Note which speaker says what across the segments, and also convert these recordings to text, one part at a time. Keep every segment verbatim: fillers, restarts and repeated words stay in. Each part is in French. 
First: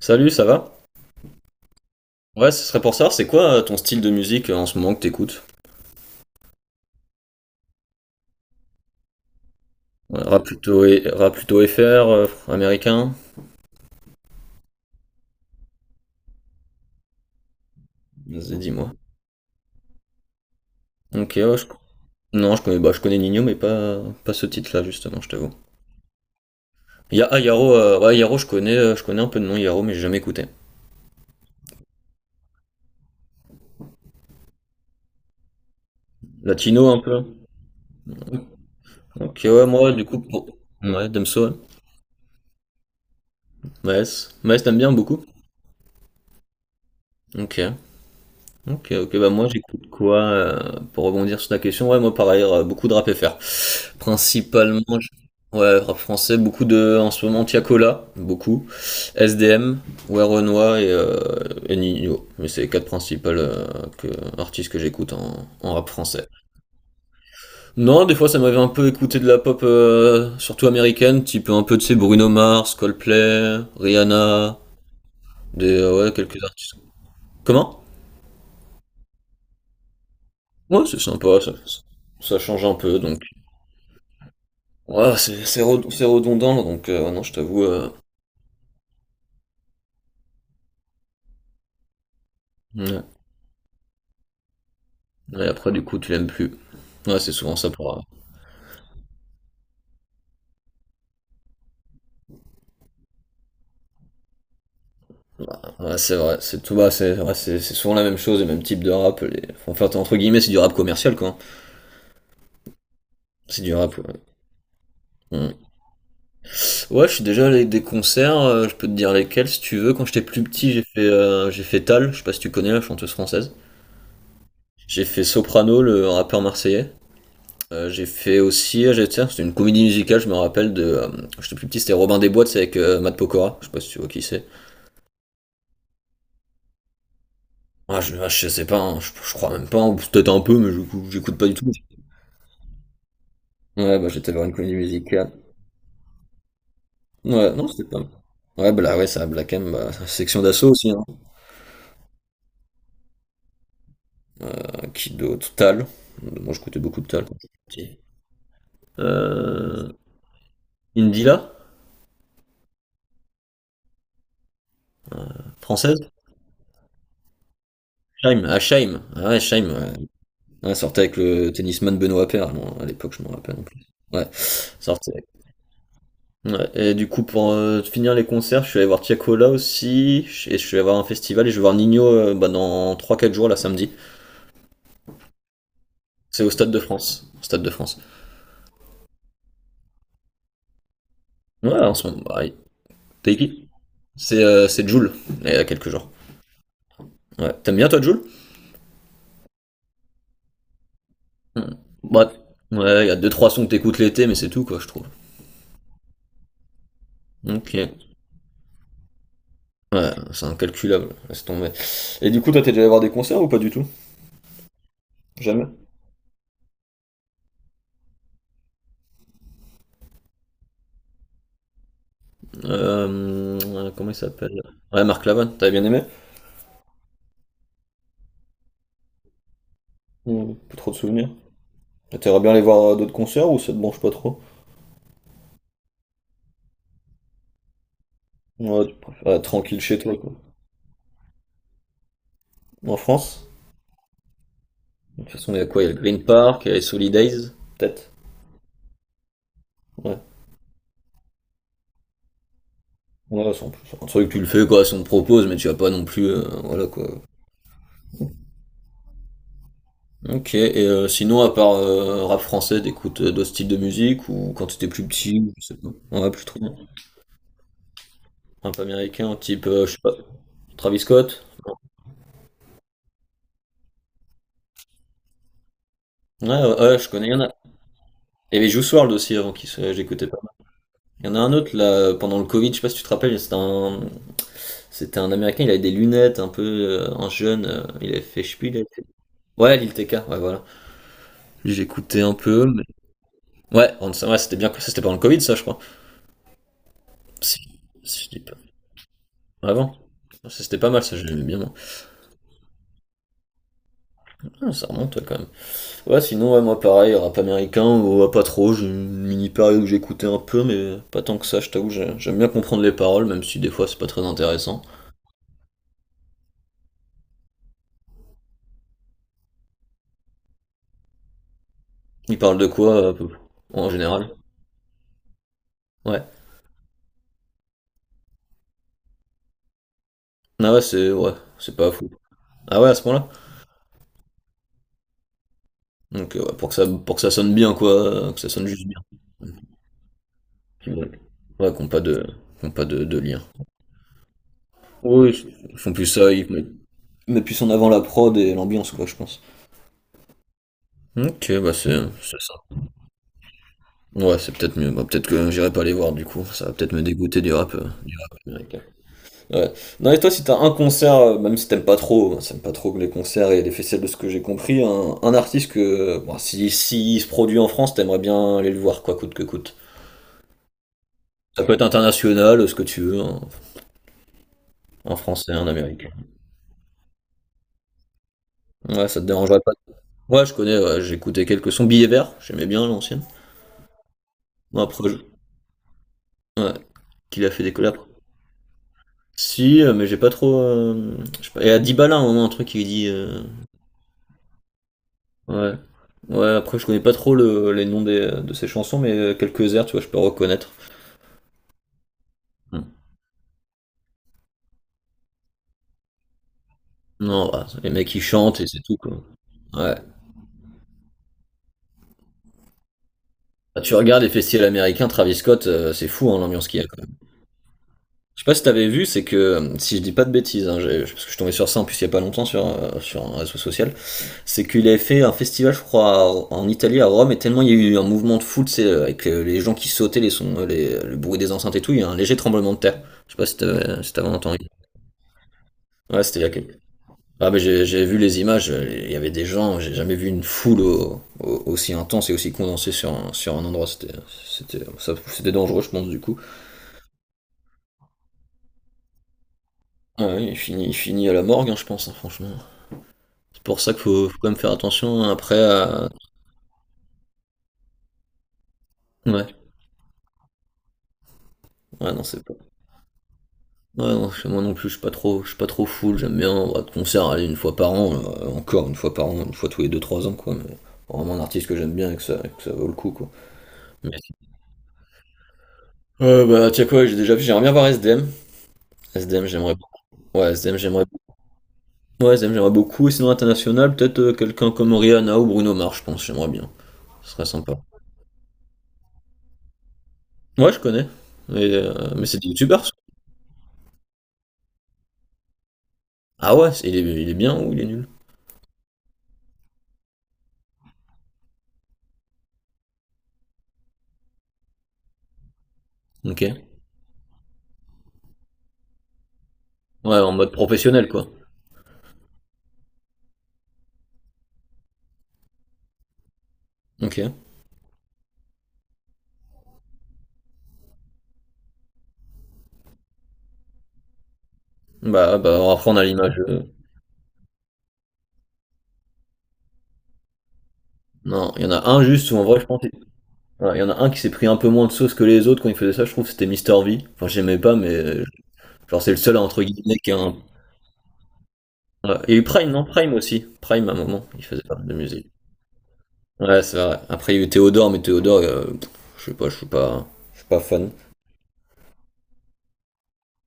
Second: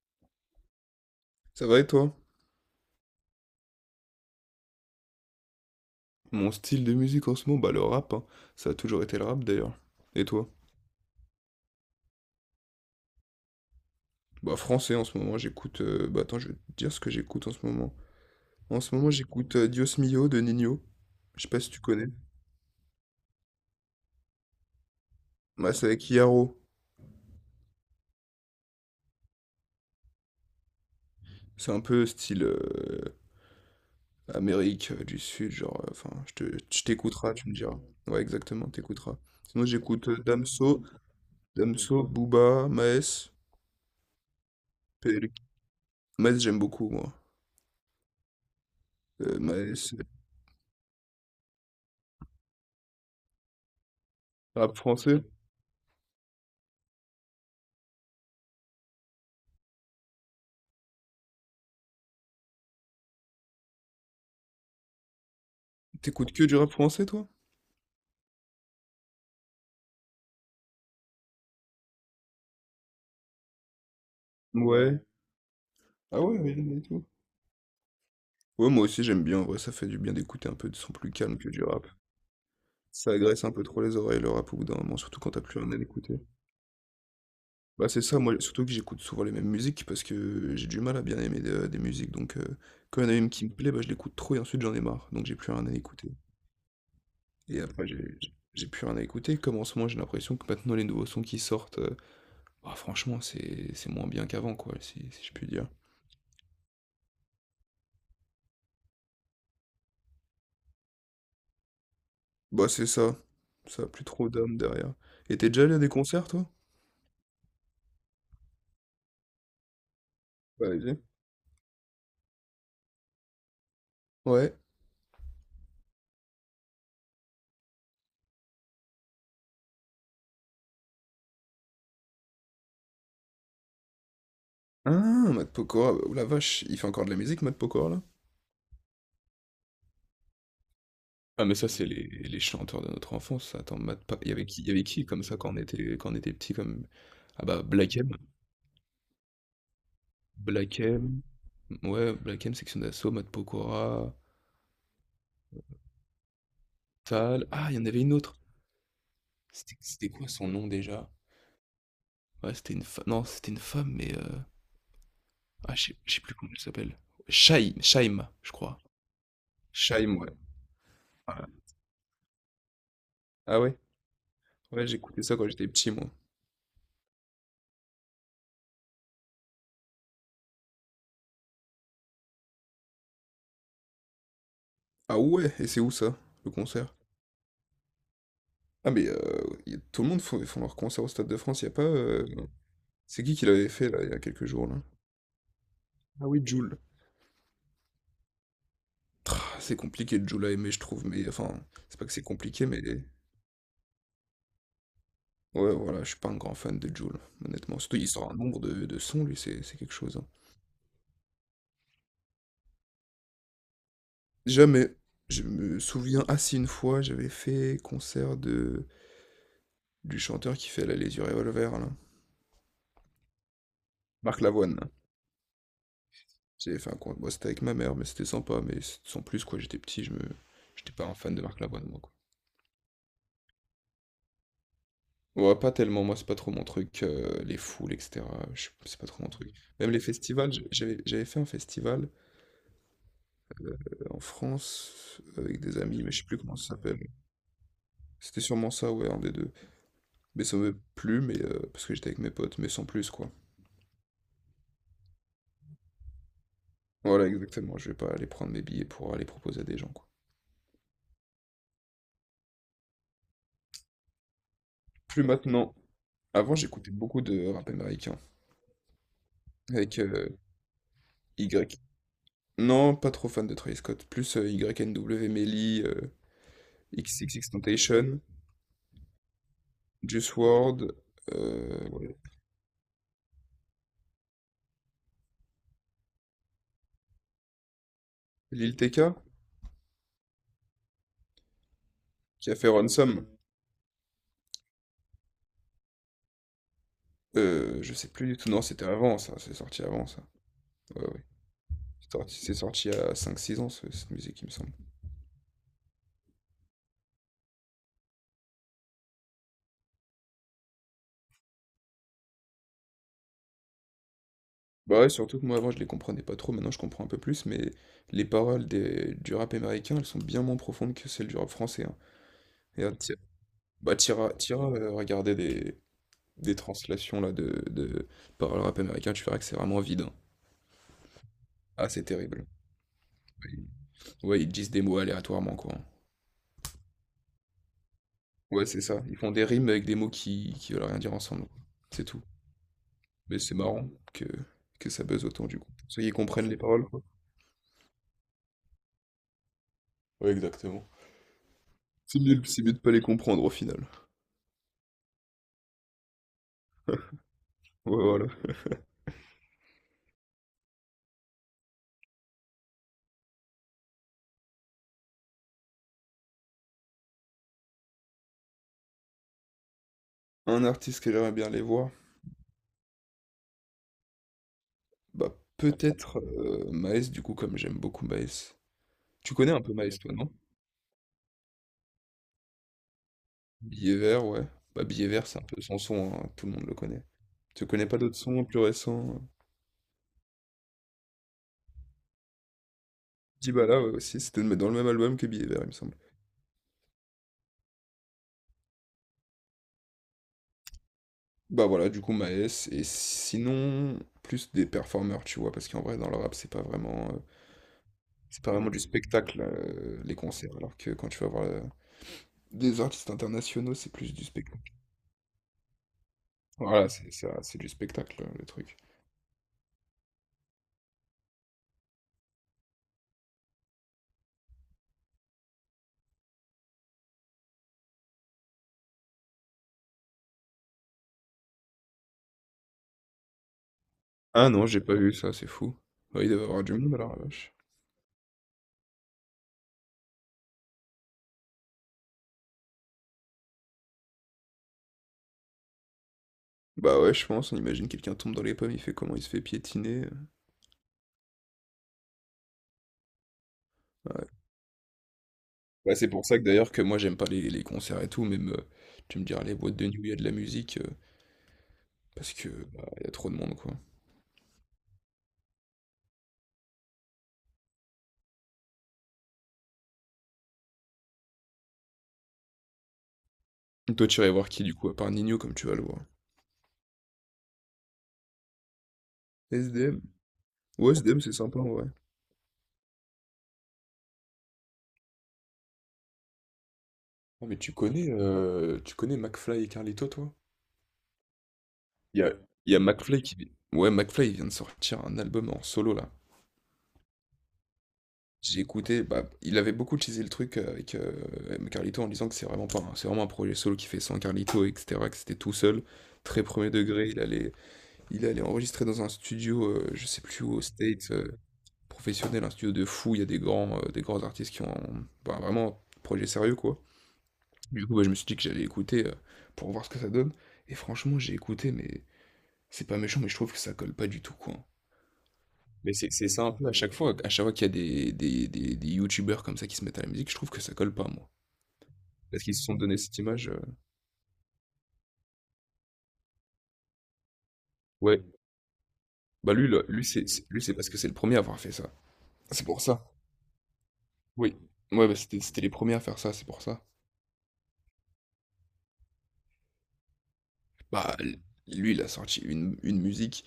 Speaker 1: Salut, ça va?
Speaker 2: Ça va et toi?
Speaker 1: Ouais, ce serait pour ça. C'est quoi euh, ton style de musique euh, en ce moment que t'écoutes?
Speaker 2: Mon style de musique en ce moment, bah le rap, hein. Ça a toujours été le rap d'ailleurs.
Speaker 1: Ouais,
Speaker 2: Et
Speaker 1: rap
Speaker 2: toi?
Speaker 1: plutôt, et- rap plutôt F R, euh, américain?
Speaker 2: Bah français en ce moment, j'écoute... euh, bah attends, je vais te dire ce que j'écoute en ce moment.
Speaker 1: Vas-y,
Speaker 2: En
Speaker 1: dis-moi.
Speaker 2: ce moment, j'écoute euh, Dios Mio de Nino.
Speaker 1: Ok,
Speaker 2: Je sais
Speaker 1: ouais,
Speaker 2: pas
Speaker 1: je...
Speaker 2: si tu connais.
Speaker 1: Non, je connais, bah, je connais Nino, mais pas, pas ce titre-là, justement, je t'avoue.
Speaker 2: Bah c'est avec Yaro.
Speaker 1: Il y a, ah, Yaro, euh, ouais, Yaro, je connais, euh, je connais un peu de nom, Yaro, mais j'ai jamais écouté.
Speaker 2: C'est un peu style euh, Amérique euh, du Sud, genre... euh, enfin, je te, je
Speaker 1: Latino, un peu?
Speaker 2: t'écouteras, tu me diras. Ouais, exactement, t'écouteras.
Speaker 1: Ok,
Speaker 2: Sinon,
Speaker 1: ouais, moi, du
Speaker 2: j'écoute
Speaker 1: coup,
Speaker 2: euh,
Speaker 1: pour...
Speaker 2: Damso,
Speaker 1: Ouais, Damso, ouais.
Speaker 2: Damso, Booba, Maes,
Speaker 1: Maes. Maes, t'aimes bien beaucoup?
Speaker 2: P L K. Maes, j'aime beaucoup, moi.
Speaker 1: Ok. Ok, ok, bah
Speaker 2: Euh,
Speaker 1: moi j'écoute
Speaker 2: Maes,
Speaker 1: quoi euh, pour rebondir sur ta question? Ouais, moi pareil, euh, beaucoup de rap F R,
Speaker 2: rap
Speaker 1: principalement, je-
Speaker 2: français.
Speaker 1: ouais, rap français, beaucoup de, en ce moment, Tiakola, beaucoup, S D M, ouais Renoir et, euh, et Nino. Mais c'est les quatre principales euh, que, artistes que j'écoute en, en rap français.
Speaker 2: T'écoutes que du rap français, toi?
Speaker 1: Non, des fois ça m'avait un peu écouté de la pop, euh, surtout américaine, type un peu de ces Bruno Mars, Coldplay, Rihanna,
Speaker 2: Ouais.
Speaker 1: des, ouais,
Speaker 2: Ah ouais,
Speaker 1: quelques
Speaker 2: Origin
Speaker 1: artistes.
Speaker 2: et tout.
Speaker 1: Comment?
Speaker 2: Ouais, moi aussi j'aime bien, en vrai, ça fait du bien d'écouter un peu de
Speaker 1: Ouais,
Speaker 2: son
Speaker 1: c'est
Speaker 2: plus calme
Speaker 1: sympa,
Speaker 2: que
Speaker 1: ça,
Speaker 2: du rap.
Speaker 1: ça change un peu,
Speaker 2: Ça
Speaker 1: donc.
Speaker 2: agresse un peu trop les oreilles, le rap, au bout d'un moment,
Speaker 1: Ouais,
Speaker 2: surtout quand t'as
Speaker 1: c'est
Speaker 2: plus
Speaker 1: c'est
Speaker 2: rien à
Speaker 1: red- c'est
Speaker 2: écouter.
Speaker 1: redondant, donc euh, ouais, non, je t'avoue.
Speaker 2: Bah
Speaker 1: Euh,
Speaker 2: c'est ça, moi, surtout que j'écoute souvent les mêmes musiques, parce que j'ai du mal à bien aimer de- des musiques, donc euh,
Speaker 1: ouais.
Speaker 2: quand il y en a une qui me plaît, bah je l'écoute trop et ensuite j'en ai marre, donc j'ai
Speaker 1: Et
Speaker 2: plus rien
Speaker 1: après,
Speaker 2: à
Speaker 1: du coup,
Speaker 2: écouter.
Speaker 1: tu l'aimes plus. Ouais, c'est souvent
Speaker 2: Et
Speaker 1: ça
Speaker 2: après j'ai
Speaker 1: pour.
Speaker 2: j'ai- j'ai plus rien à écouter, comme en ce moment j'ai l'impression que maintenant les nouveaux sons qui sortent, euh, bah franchement c'est c'est moins bien qu'avant, quoi, si, si je
Speaker 1: euh,
Speaker 2: puis dire.
Speaker 1: ouais, ouais, c'est vrai, c'est tout bas, c'est ouais, c'est c'est souvent la même chose, le même type de rap. Les... Enfin, entre guillemets, c'est du rap commercial, quoi, hein.
Speaker 2: Bah c'est ça,
Speaker 1: C'est du
Speaker 2: ça a
Speaker 1: rap.
Speaker 2: plus trop d'âme derrière. Et
Speaker 1: Ouais.
Speaker 2: t'es
Speaker 1: Mm.
Speaker 2: déjà allé à des concerts, toi?
Speaker 1: Ouais, je suis déjà allé à des concerts, euh, je peux te dire lesquels si tu veux. Quand j'étais plus
Speaker 2: Bah,
Speaker 1: petit, j'ai
Speaker 2: vas-y.
Speaker 1: fait, euh, j'ai fait Tal, je sais pas si tu connais la chanteuse française.
Speaker 2: Ouais.
Speaker 1: J'ai fait Soprano, le rappeur marseillais. Euh, j'ai fait aussi, euh, j'ai- tiens, c'était une comédie musicale, je me rappelle de. euh, J'étais plus petit, c'était Robin des Bois, c'est avec euh, Matt Pokora, je sais pas si tu vois qui c'est.
Speaker 2: Ah, Matt Pokora, bah, oh la vache, il fait encore de la musique, Matt Pokora,
Speaker 1: Ah,
Speaker 2: là?
Speaker 1: je, ah, je sais pas, hein, je, je crois même pas, ou peut-être un peu, mais je- j'écoute
Speaker 2: Ah,
Speaker 1: pas du
Speaker 2: mais ça,
Speaker 1: tout.
Speaker 2: c'est les, les chanteurs de notre enfance. Attends.
Speaker 1: Ouais,
Speaker 2: Matt
Speaker 1: bah
Speaker 2: Pa- Il
Speaker 1: j'étais
Speaker 2: y
Speaker 1: voir
Speaker 2: avait
Speaker 1: une
Speaker 2: qui, il y
Speaker 1: comédie
Speaker 2: avait qui comme
Speaker 1: musicale.
Speaker 2: ça quand on était, quand on était petit comme... Ah
Speaker 1: Ouais,
Speaker 2: bah,
Speaker 1: non, c'était
Speaker 2: Black
Speaker 1: pas mal.
Speaker 2: M.
Speaker 1: Ouais, bah là, ouais, ça, Black M, bah, section d'assaut
Speaker 2: Black
Speaker 1: aussi, hein.
Speaker 2: M. Ouais, Black M, Section d'Assaut, Matt Pokora,
Speaker 1: Euh, Qui d'autre? Tal. Moi, j'écoutais beaucoup de Tal quand
Speaker 2: Tal.
Speaker 1: j'étais
Speaker 2: Ah, il y en
Speaker 1: petit.
Speaker 2: avait une autre. C'était
Speaker 1: Euh,
Speaker 2: c'était quoi son nom déjà?
Speaker 1: Indila,
Speaker 2: Ouais, c'était une femme. Non, c'était une femme, mais... euh, ah, je sais
Speaker 1: française?
Speaker 2: je sais plus comment elle s'appelle. Shaim, Shaima
Speaker 1: Scheim,
Speaker 2: je
Speaker 1: ah,
Speaker 2: crois.
Speaker 1: Scheim. Ah ouais, Scheim, ouais.
Speaker 2: Shaim, ouais.
Speaker 1: Ouais, sortait avec
Speaker 2: Voilà.
Speaker 1: le tennisman Benoît Paire, moi, à l'époque, je me rappelle
Speaker 2: Ah
Speaker 1: en
Speaker 2: ouais?
Speaker 1: plus. Ouais,
Speaker 2: Ouais, j'écoutais
Speaker 1: sortait.
Speaker 2: ça quand j'étais petit, moi.
Speaker 1: Ouais, et du coup, pour euh, finir les concerts, je suis allé voir Tiakola aussi, et je suis allé voir un festival, et je vais voir Nino euh, bah, dans trois quatre jours, là, samedi.
Speaker 2: Ah ouais? Et c'est où ça,
Speaker 1: C'est au
Speaker 2: le
Speaker 1: Stade de
Speaker 2: concert?
Speaker 1: France. Au Stade de France.
Speaker 2: Ah mais, heu, y tout le monde font font leur concert au Stade de France, y a
Speaker 1: Ouais,
Speaker 2: pas,
Speaker 1: en ce moment,
Speaker 2: heu,
Speaker 1: pareil.
Speaker 2: c'est qui
Speaker 1: T'es
Speaker 2: qui
Speaker 1: qui?
Speaker 2: l'avait fait là, il y a
Speaker 1: C'est
Speaker 2: quelques jours
Speaker 1: euh,
Speaker 2: là?
Speaker 1: c'est Jules, il y a quelques jours.
Speaker 2: Ah oui, Jul.
Speaker 1: Ouais. T'aimes bien, toi, Jules?
Speaker 2: Ah c'est compliqué de Jul à aimer je trouve, mais enfin,
Speaker 1: Hmm.
Speaker 2: c'est pas que c'est
Speaker 1: Ouais,
Speaker 2: compliqué mais
Speaker 1: ouais, il y a deux trois sons que t'écoutes l'été, mais c'est tout, quoi, je trouve.
Speaker 2: ouais voilà, je suis pas un grand fan de Jul,
Speaker 1: Ok.
Speaker 2: honnêtement. Surtout il sort un nombre de de sons lui, c'est c'est quelque
Speaker 1: Ouais,
Speaker 2: chose, hein.
Speaker 1: c'est incalculable, laisse tomber. Et du coup, toi, t'es déjà allé voir des concerts ou pas du tout?
Speaker 2: Jamais, je
Speaker 1: Jamais.
Speaker 2: me souviens ah si, une fois j'avais fait concert de du chanteur qui fait là Les Yeux Revolver là,
Speaker 1: Euh, euh, comment il
Speaker 2: Marc
Speaker 1: s'appelle?
Speaker 2: Lavoine là.
Speaker 1: Ouais, Marc Lavoine, t'avais bien aimé?
Speaker 2: J'avais fait un concert bon c'était avec ma mère mais c'était sympa mais s sans plus quoi, j'étais petit, je me
Speaker 1: Ou plus trop
Speaker 2: j'étais
Speaker 1: de
Speaker 2: pas un
Speaker 1: souvenirs.
Speaker 2: fan de Marc Lavoine moi, quoi.
Speaker 1: T'aimerais bien aller voir d'autres concerts ou ça te branche pas trop?
Speaker 2: Ouais, pas tellement, moi c'est pas trop mon truc, heu, les foules et cetera, je
Speaker 1: Ouais, tu
Speaker 2: c'est pas trop mon
Speaker 1: préfères être
Speaker 2: truc.
Speaker 1: tranquille
Speaker 2: Même
Speaker 1: chez
Speaker 2: les
Speaker 1: toi, quoi.
Speaker 2: festivals, j j'avais j'avais fait un festival,
Speaker 1: En France?
Speaker 2: heu, en France
Speaker 1: De toute façon, il
Speaker 2: avec
Speaker 1: y a
Speaker 2: des
Speaker 1: quoi? Il y a le
Speaker 2: amis, mais je
Speaker 1: Green
Speaker 2: sais plus comment
Speaker 1: Park, il y
Speaker 2: ça
Speaker 1: a
Speaker 2: s'appelle.
Speaker 1: les Days, peut-être.
Speaker 2: C'était sûrement ça, ouais, un des deux.
Speaker 1: Ouais.
Speaker 2: Mais ça m'avait plu, mais heu, parce que j'étais avec mes potes, mais sans plus, quoi.
Speaker 1: Ouais, c'est plus. C'est un truc que tu le fais, quoi, si on te propose, mais tu vas pas non plus. euh, voilà, quoi.
Speaker 2: Voilà, exactement, je vais pas aller prendre mes billets pour aller proposer à des gens, quoi.
Speaker 1: Ok, et euh, sinon, à part euh, rap français, t'écoutes euh, d'autres styles de musique ou quand t'étais plus
Speaker 2: Plus
Speaker 1: petit, ou je sais
Speaker 2: maintenant.
Speaker 1: pas. Ouais, plus
Speaker 2: Avant,
Speaker 1: trop.
Speaker 2: j'écoutais beaucoup de rap américain
Speaker 1: Un peu américain, type, euh, je sais
Speaker 2: avec,
Speaker 1: pas,
Speaker 2: heu,
Speaker 1: Travis Scott.
Speaker 2: Y. Non, pas trop fan de Travis Scott, plus, heu, Y N W, Melly, heu,
Speaker 1: Ouais, ouais, ouais, je connais, il y en a.
Speaker 2: XXXTentacion.
Speaker 1: Et y avait Juice W R L D aussi avant qui se... j'écoutais
Speaker 2: Juice
Speaker 1: pas.
Speaker 2: World,
Speaker 1: Il y en a un autre là
Speaker 2: euh,
Speaker 1: pendant le Covid, je sais pas si tu te rappelles, c'était un c'était un américain, il avait des lunettes, un peu euh, un jeune, euh, il avait fait Spiel,
Speaker 2: Lil
Speaker 1: il avait fait-
Speaker 2: T K,
Speaker 1: ouais, Lil T K, ouais voilà. Lui, j'écoutais un
Speaker 2: qui a
Speaker 1: peu
Speaker 2: fait
Speaker 1: mais
Speaker 2: Ransom.
Speaker 1: ouais, on- ça- ouais, c'était bien ça, c'était pendant le Covid ça, je crois. Si,
Speaker 2: Euh, je sais
Speaker 1: si
Speaker 2: plus
Speaker 1: je
Speaker 2: du
Speaker 1: dis
Speaker 2: tout.
Speaker 1: pas.
Speaker 2: Non, c'était avant ça. C'est sorti
Speaker 1: Avant.
Speaker 2: avant ça.
Speaker 1: Ça, c'était pas mal,
Speaker 2: Ouais,
Speaker 1: ça
Speaker 2: ouais.
Speaker 1: j'aimais bien moi.
Speaker 2: C'est sorti, c'est sorti il y a cinq six ans, ce- cette musique, il me
Speaker 1: Ah,
Speaker 2: semble.
Speaker 1: ça remonte ouais, quand même. Ouais, sinon ouais, moi pareil, rap américain ou ouais, pas trop, j'ai une mini période où j'écoutais un peu mais pas tant que ça, je t'avoue, j'ai- j'aime bien comprendre les paroles même si des fois c'est pas très intéressant.
Speaker 2: Bah ouais, surtout que moi avant, je les comprenais pas trop. Maintenant, je comprends un peu plus. Mais les paroles des- du rap américain, elles sont bien moins profondes que celles du rap français, hein.
Speaker 1: Il parle de
Speaker 2: Et, euh,
Speaker 1: quoi
Speaker 2: ti-
Speaker 1: euh, en
Speaker 2: bah, tira,
Speaker 1: général?
Speaker 2: tira euh, regarder des,
Speaker 1: Ouais.
Speaker 2: des translations là, de, de paroles rap américain, tu verras que c'est vraiment vide, hein.
Speaker 1: Ah ouais, c'est ouais, c'est
Speaker 2: Ah,
Speaker 1: pas
Speaker 2: c'est
Speaker 1: fou.
Speaker 2: terrible.
Speaker 1: Ah ouais, à ce point-là?
Speaker 2: Ouais, ils disent des mots aléatoirement, quoi, hein.
Speaker 1: Donc euh, ouais, pour que ça pour que ça sonne bien quoi, euh, que ça sonne
Speaker 2: Ouais, c'est
Speaker 1: juste bien.
Speaker 2: ça. Ils font des rimes avec des mots qui, qui veulent rien
Speaker 1: Ouais,
Speaker 2: dire ensemble, quoi.
Speaker 1: ouais qu'on pas
Speaker 2: C'est tout.
Speaker 1: de qu'on pas de, de
Speaker 2: Mais
Speaker 1: lien.
Speaker 2: c'est marrant que, que ça buzz
Speaker 1: Oui,
Speaker 2: autant du coup.
Speaker 1: ils font
Speaker 2: Ceux
Speaker 1: plus
Speaker 2: qui
Speaker 1: ça,
Speaker 2: comprennent
Speaker 1: ils
Speaker 2: les
Speaker 1: mettent
Speaker 2: paroles, quoi.
Speaker 1: ils mettent plus en avant la prod et l'ambiance quoi, je pense.
Speaker 2: Ouais, exactement.
Speaker 1: Ok, bah c'est
Speaker 2: C'est
Speaker 1: c'est
Speaker 2: mieux,
Speaker 1: ça.
Speaker 2: c'est mieux de pas les comprendre au final.
Speaker 1: Ouais, c'est peut-être mieux. Bah, peut-être que j'irai pas les voir du coup, ça va peut-être me dégoûter du rap euh,
Speaker 2: Ouais, voilà.
Speaker 1: américain. Ouais. Non, et toi, si t'as un concert, euh, même si t'aimes pas trop, hein, si t'aimes pas trop les concerts et les festivals de ce que j'ai compris, un, un artiste que, euh, bon, si, si il se produit en France, t'aimerais bien aller le voir, quoi, coûte que coûte.
Speaker 2: Un artiste que j'aimerais bien les
Speaker 1: Ça peut être
Speaker 2: voir,
Speaker 1: international, ce que tu veux, hein, un
Speaker 2: bah
Speaker 1: français, un américain.
Speaker 2: peut-être euh, Maes, du coup, comme j'aime beaucoup Maes.
Speaker 1: Ouais, ça te
Speaker 2: Tu connais
Speaker 1: dérangerait
Speaker 2: un
Speaker 1: pas.
Speaker 2: peu Maes, toi, non?
Speaker 1: Ouais, je connais, ouais, j'ai écouté quelques sons. Billet vert, j'aimais bien l'ancienne.
Speaker 2: Billet vert, ouais.
Speaker 1: Bon,
Speaker 2: Bah
Speaker 1: après,
Speaker 2: Billet
Speaker 1: je-
Speaker 2: vert, c'est un peu son son, hein, tout le monde
Speaker 1: ouais,
Speaker 2: le connaît.
Speaker 1: qu'il a fait
Speaker 2: Tu
Speaker 1: des
Speaker 2: connais
Speaker 1: collabs.
Speaker 2: pas d'autres sons plus récents?
Speaker 1: Si, euh, mais j'ai pas trop. Euh, je sais pas. Et à Dybala, à un moment, un truc, il dit. euh,
Speaker 2: Dibala, ouais, aussi, c'était dans le même album que Billet vert, il me
Speaker 1: Ouais.
Speaker 2: semble.
Speaker 1: Ouais, après, je connais pas trop le- les noms des- de ces chansons, mais euh, quelques airs, tu vois, je peux reconnaître.
Speaker 2: Bah voilà, du coup, Maes, et
Speaker 1: Hmm.
Speaker 2: sinon, plus des performeurs, tu vois, parce qu'en vrai, dans le rap, c'est pas vraiment, euh,
Speaker 1: Non, bah, les mecs ils
Speaker 2: c'est pas
Speaker 1: chantent et
Speaker 2: vraiment du
Speaker 1: c'est tout, quoi.
Speaker 2: spectacle,
Speaker 1: Ouais.
Speaker 2: euh, les concerts, alors que quand tu vas voir euh, des artistes internationaux,
Speaker 1: Bah,
Speaker 2: c'est
Speaker 1: tu
Speaker 2: plus
Speaker 1: regardes
Speaker 2: du
Speaker 1: les festivals
Speaker 2: spectacle.
Speaker 1: américains, Travis Scott, euh, c'est fou, hein, l'ambiance qu'il y a,
Speaker 2: Voilà,
Speaker 1: quand
Speaker 2: c'est
Speaker 1: même.
Speaker 2: ça, c'est du spectacle, euh,
Speaker 1: Je sais
Speaker 2: le
Speaker 1: pas si
Speaker 2: truc.
Speaker 1: t'avais vu, c'est que, euh, si je dis pas de bêtises, hein, j'ai- parce que je suis tombé sur ça en plus il y a pas longtemps sur, euh, sur un réseau social, c'est qu'il avait fait un festival, je crois, à- en Italie, à Rome, et tellement il y a eu un mouvement de foule, c'est euh, avec euh, les gens qui sautaient, les sons, euh, les- le bruit des enceintes et tout, il y a un léger tremblement de terre. Je sais pas si t'avais si t'avais
Speaker 2: Ah
Speaker 1: entendu.
Speaker 2: non, j'ai pas vu ça, c'est fou.
Speaker 1: Ouais,
Speaker 2: Bah, il
Speaker 1: c'était
Speaker 2: doit
Speaker 1: il
Speaker 2: y
Speaker 1: y a
Speaker 2: avoir du
Speaker 1: quelques-
Speaker 2: monde, alors, la
Speaker 1: Ah
Speaker 2: vache.
Speaker 1: mais j'ai j'ai vu les images, il y avait des gens, j'ai jamais vu une foule au- au- aussi intense et aussi condensée sur un, sur un endroit, c'était c'était ça- c'était dangereux je pense du coup.
Speaker 2: Bah ouais, je pense, on imagine quelqu'un tombe dans les pommes, il fait comment, il se fait piétiner, euh,
Speaker 1: Ah oui, il finit, il finit à la morgue hein, je pense hein, franchement. C'est pour ça qu'il faut,
Speaker 2: ouais.
Speaker 1: faut quand même faire attention hein, après
Speaker 2: Bah,
Speaker 1: à...
Speaker 2: c'est pour ça que d'ailleurs, que moi, j'aime pas les, les concerts et tout, même, euh, tu me diras,
Speaker 1: Ouais,
Speaker 2: les boîtes de nuit, il y a de la musique, euh,
Speaker 1: ouais non
Speaker 2: parce
Speaker 1: c'est
Speaker 2: que,
Speaker 1: pas...
Speaker 2: bah, il y a trop de monde, quoi.
Speaker 1: Ouais non, c'est- moi non plus je suis pas trop, je suis pas trop foule, j'aime bien on va de concert aller une fois par an, euh, encore une fois par an, une fois tous les deux trois ans quoi, mais vraiment un artiste que j'aime bien et que ça, que ça vaut le coup quoi.
Speaker 2: Toi,
Speaker 1: Mais-
Speaker 2: tu irais voir qui, du coup, à part Nino, comme tu vas le voir?
Speaker 1: Euh, bah tiens quoi, j'ai déjà vu, j'aimerais bien voir S D M S D M
Speaker 2: S
Speaker 1: j'aimerais
Speaker 2: D M.
Speaker 1: ouais, Zem,
Speaker 2: Ouais, S
Speaker 1: j'aimerais
Speaker 2: D M c'est sympa, ouais.
Speaker 1: ouais, Zem, j'aimerais beaucoup. Et sinon, international, peut-être euh, quelqu'un comme Rihanna ou Bruno Mars, je pense, j'aimerais bien. Ce serait
Speaker 2: Ah, mais tu
Speaker 1: sympa.
Speaker 2: connais, euh, tu connais McFly et Carlito, toi?
Speaker 1: Ouais, je connais. Mais, euh,
Speaker 2: Il y
Speaker 1: mais
Speaker 2: a,
Speaker 1: c'est des
Speaker 2: il y a
Speaker 1: youtubeurs, ça.
Speaker 2: McFly qui... vi- ouais, McFly il vient de sortir un album en solo, là.
Speaker 1: Ah ouais, c'est- il est, il est bien ou il est nul?
Speaker 2: J'ai écouté, bah, il avait beaucoup teasé le truc euh, avec euh, Carlito en disant que c'est vraiment pas, un- c'est vraiment un projet solo qui fait sans Carlito, et cetera, que c'était tout seul, très
Speaker 1: Ok.
Speaker 2: premier degré, il allait, il allait enregistrer dans un studio, euh, je
Speaker 1: Ouais,
Speaker 2: sais
Speaker 1: en
Speaker 2: plus
Speaker 1: mode
Speaker 2: où, aux
Speaker 1: professionnel,
Speaker 2: States,
Speaker 1: quoi.
Speaker 2: euh, professionnel, un studio de fou, il y a des grands, euh, des grands artistes qui ont, bah, vraiment, projet sérieux, quoi.
Speaker 1: Ok.
Speaker 2: Du coup, bah, je me suis dit que j'allais écouter euh, pour voir ce que ça donne. Et franchement, j'ai écouté, mais c'est pas méchant, mais je trouve que ça colle pas du tout, quoi.
Speaker 1: Bah, bah alors après,
Speaker 2: Mais
Speaker 1: on a
Speaker 2: c'est c'est
Speaker 1: l'image.
Speaker 2: ça un
Speaker 1: euh,
Speaker 2: peu à chaque fois, à chaque fois qu'il y a des, des, des, des youtubeurs comme ça qui se mettent à la musique, je trouve que ça colle pas, moi.
Speaker 1: Non, il y en a un juste ou
Speaker 2: Parce
Speaker 1: en
Speaker 2: qu'ils
Speaker 1: vrai,
Speaker 2: se
Speaker 1: je
Speaker 2: sont
Speaker 1: pense.
Speaker 2: donné cette image. euh,
Speaker 1: Ouais, il y en a un qui s'est pris un peu moins de sauce que les autres quand il faisait ça, je trouve, c'était Mister V. Enfin, j'aimais pas, mais
Speaker 2: Ouais.
Speaker 1: euh, genre, c'est le seul,
Speaker 2: Bah
Speaker 1: entre
Speaker 2: lui, là,
Speaker 1: guillemets,
Speaker 2: lui,
Speaker 1: qui a
Speaker 2: c'est
Speaker 1: un.
Speaker 2: c'est- lui, c'est parce que c'est le premier à avoir fait ça.
Speaker 1: Ouais. Il y a eu
Speaker 2: C'est
Speaker 1: Prime,
Speaker 2: pour
Speaker 1: non?
Speaker 2: ça.
Speaker 1: Prime aussi. Prime, à un moment, il
Speaker 2: Oui.
Speaker 1: faisait pas mal de
Speaker 2: Ouais, bah
Speaker 1: musique.
Speaker 2: c'était c'était les premiers à faire ça, c'est pour
Speaker 1: Ouais, c'est
Speaker 2: ça.
Speaker 1: vrai. Après, il y a eu Théodore, mais Théodore, euh, pff, je sais pas, je suis pas, je suis pas fan.
Speaker 2: Bah l- lui, il a sorti une, une musique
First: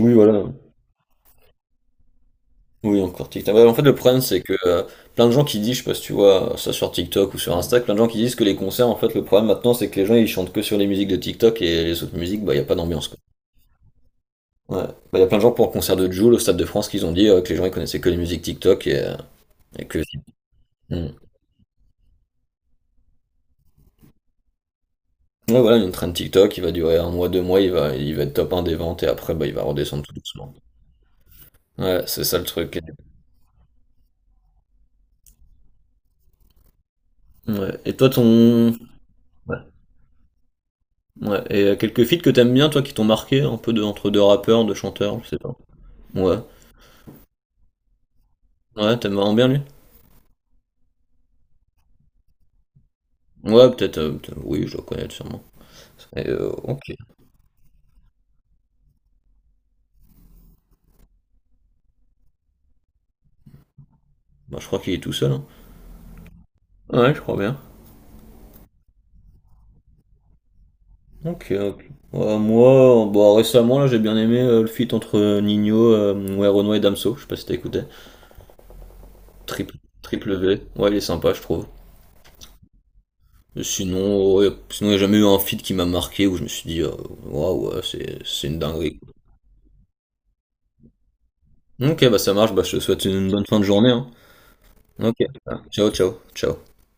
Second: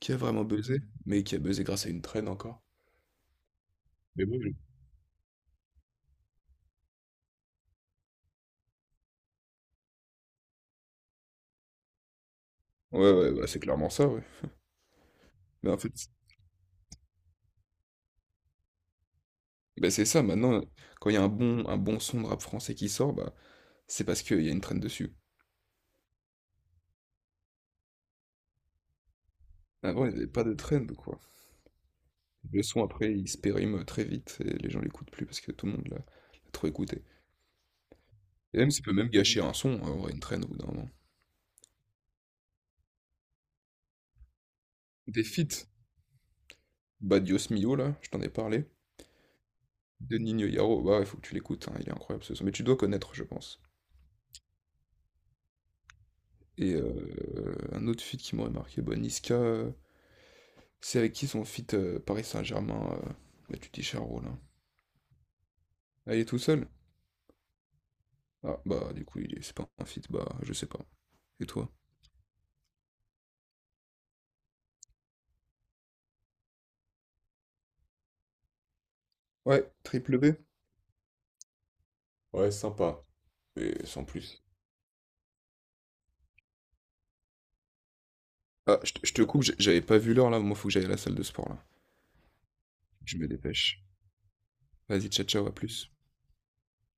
Speaker 2: qui a vraiment
Speaker 1: voilà.
Speaker 2: buzzé, mais qui a buzzé grâce à une traîne encore.
Speaker 1: Oui, encore TikTok. Ouais, en fait, le problème,
Speaker 2: Mais
Speaker 1: c'est
Speaker 2: bon. je-
Speaker 1: que euh, plein de gens qui disent, je sais pas si tu vois ça sur TikTok ou sur Insta, plein de gens qui disent que les concerts, en fait, le problème maintenant, c'est que les gens, ils chantent que sur les musiques de TikTok et les autres musiques, bah, il y a pas d'ambiance,
Speaker 2: Ouais,
Speaker 1: quoi.
Speaker 2: ouais, bah, c'est clairement ça, ouais.
Speaker 1: Ouais. Bah, il y a plein de gens pour
Speaker 2: Mais
Speaker 1: le
Speaker 2: en fait,
Speaker 1: concert de Jul au Stade de France qu'ils ont dit euh, que les gens, ils connaissaient que les musiques TikTok et, euh, et
Speaker 2: ben
Speaker 1: que.
Speaker 2: c'est ça, maintenant,
Speaker 1: Hmm.
Speaker 2: quand il y a un bon, un bon son de rap français qui sort, bah, c'est parce qu'il y a une trend dessus.
Speaker 1: Ouais, voilà, une traîne TikTok, il va durer un mois, deux mois, il va, il va être top un des ventes et après, bah, il va redescendre
Speaker 2: Avant, il
Speaker 1: tout
Speaker 2: n'y avait pas de
Speaker 1: doucement.
Speaker 2: trend, quoi.
Speaker 1: Ouais, c'est ça le
Speaker 2: Le
Speaker 1: truc.
Speaker 2: son, après, il se périme très vite et les gens l'écoutent plus parce que tout le monde l'a l'a trop écouté.
Speaker 1: Ouais. Et toi,
Speaker 2: Et
Speaker 1: ton.
Speaker 2: même, ça peut même gâcher un
Speaker 1: Ouais.
Speaker 2: son, hein, en vrai, une trend au bout d'un moment.
Speaker 1: Ouais. Et euh, quelques feats que t'aimes bien, toi, qui t'ont marqué, un peu de, entre deux rappeurs, deux chanteurs,
Speaker 2: Des
Speaker 1: je sais pas.
Speaker 2: feats,
Speaker 1: Ouais.
Speaker 2: bah Mio, là, je t'en ai parlé.
Speaker 1: Ouais, t'aimes vraiment bien lui?
Speaker 2: De Nino Yaro, bah, il faut que tu l'écoutes, hein, il est incroyable ce son. Mais tu dois connaître, je pense.
Speaker 1: Ouais, peut-être. euh, peut-être- oui, je dois connaître sûrement. Et, euh,
Speaker 2: Et euh,
Speaker 1: ok.
Speaker 2: un autre feat qui m'aurait marqué, bah, Niska, euh, c'est avec qui son feat euh, Paris Saint-Germain, euh, bah, tu dis Charo, là.
Speaker 1: Bah, je crois qu'il est tout seul, hein.
Speaker 2: Ah, il est tout seul?
Speaker 1: Ouais, je crois bien.
Speaker 2: Ah, bah, du coup, il est... c'est pas un fit, bah, je sais pas. Et
Speaker 1: Ok,
Speaker 2: toi?
Speaker 1: ok. Ouais, moi, euh, bah, récemment, là, j'ai bien aimé euh, le feat entre euh, Nino, euh, ouais, Renoir et Damso. Je sais pas si t'as écouté.
Speaker 2: Ouais,
Speaker 1: Triple,
Speaker 2: triple B.
Speaker 1: triple V. Ouais, il est sympa, je trouve.
Speaker 2: Ouais, sympa,
Speaker 1: Mais
Speaker 2: mais sans
Speaker 1: Sinon,
Speaker 2: plus.
Speaker 1: ouais, sinon, il n'y a jamais eu un feat qui m'a marqué où je me suis dit, euh, waouh, ouais, c'est c'est une
Speaker 2: Ah, je
Speaker 1: dinguerie.
Speaker 2: te je te coupe, j'ai- j'avais pas vu l'heure là, moi faut que j'aille à la salle de sport là.
Speaker 1: Ok, bah ça marche, bah je te souhaite
Speaker 2: Je me
Speaker 1: une bonne fin de
Speaker 2: dépêche.
Speaker 1: journée, hein.
Speaker 2: Vas-y,
Speaker 1: Ok,
Speaker 2: ciao, ciao, à plus.
Speaker 1: ciao, ciao, ciao.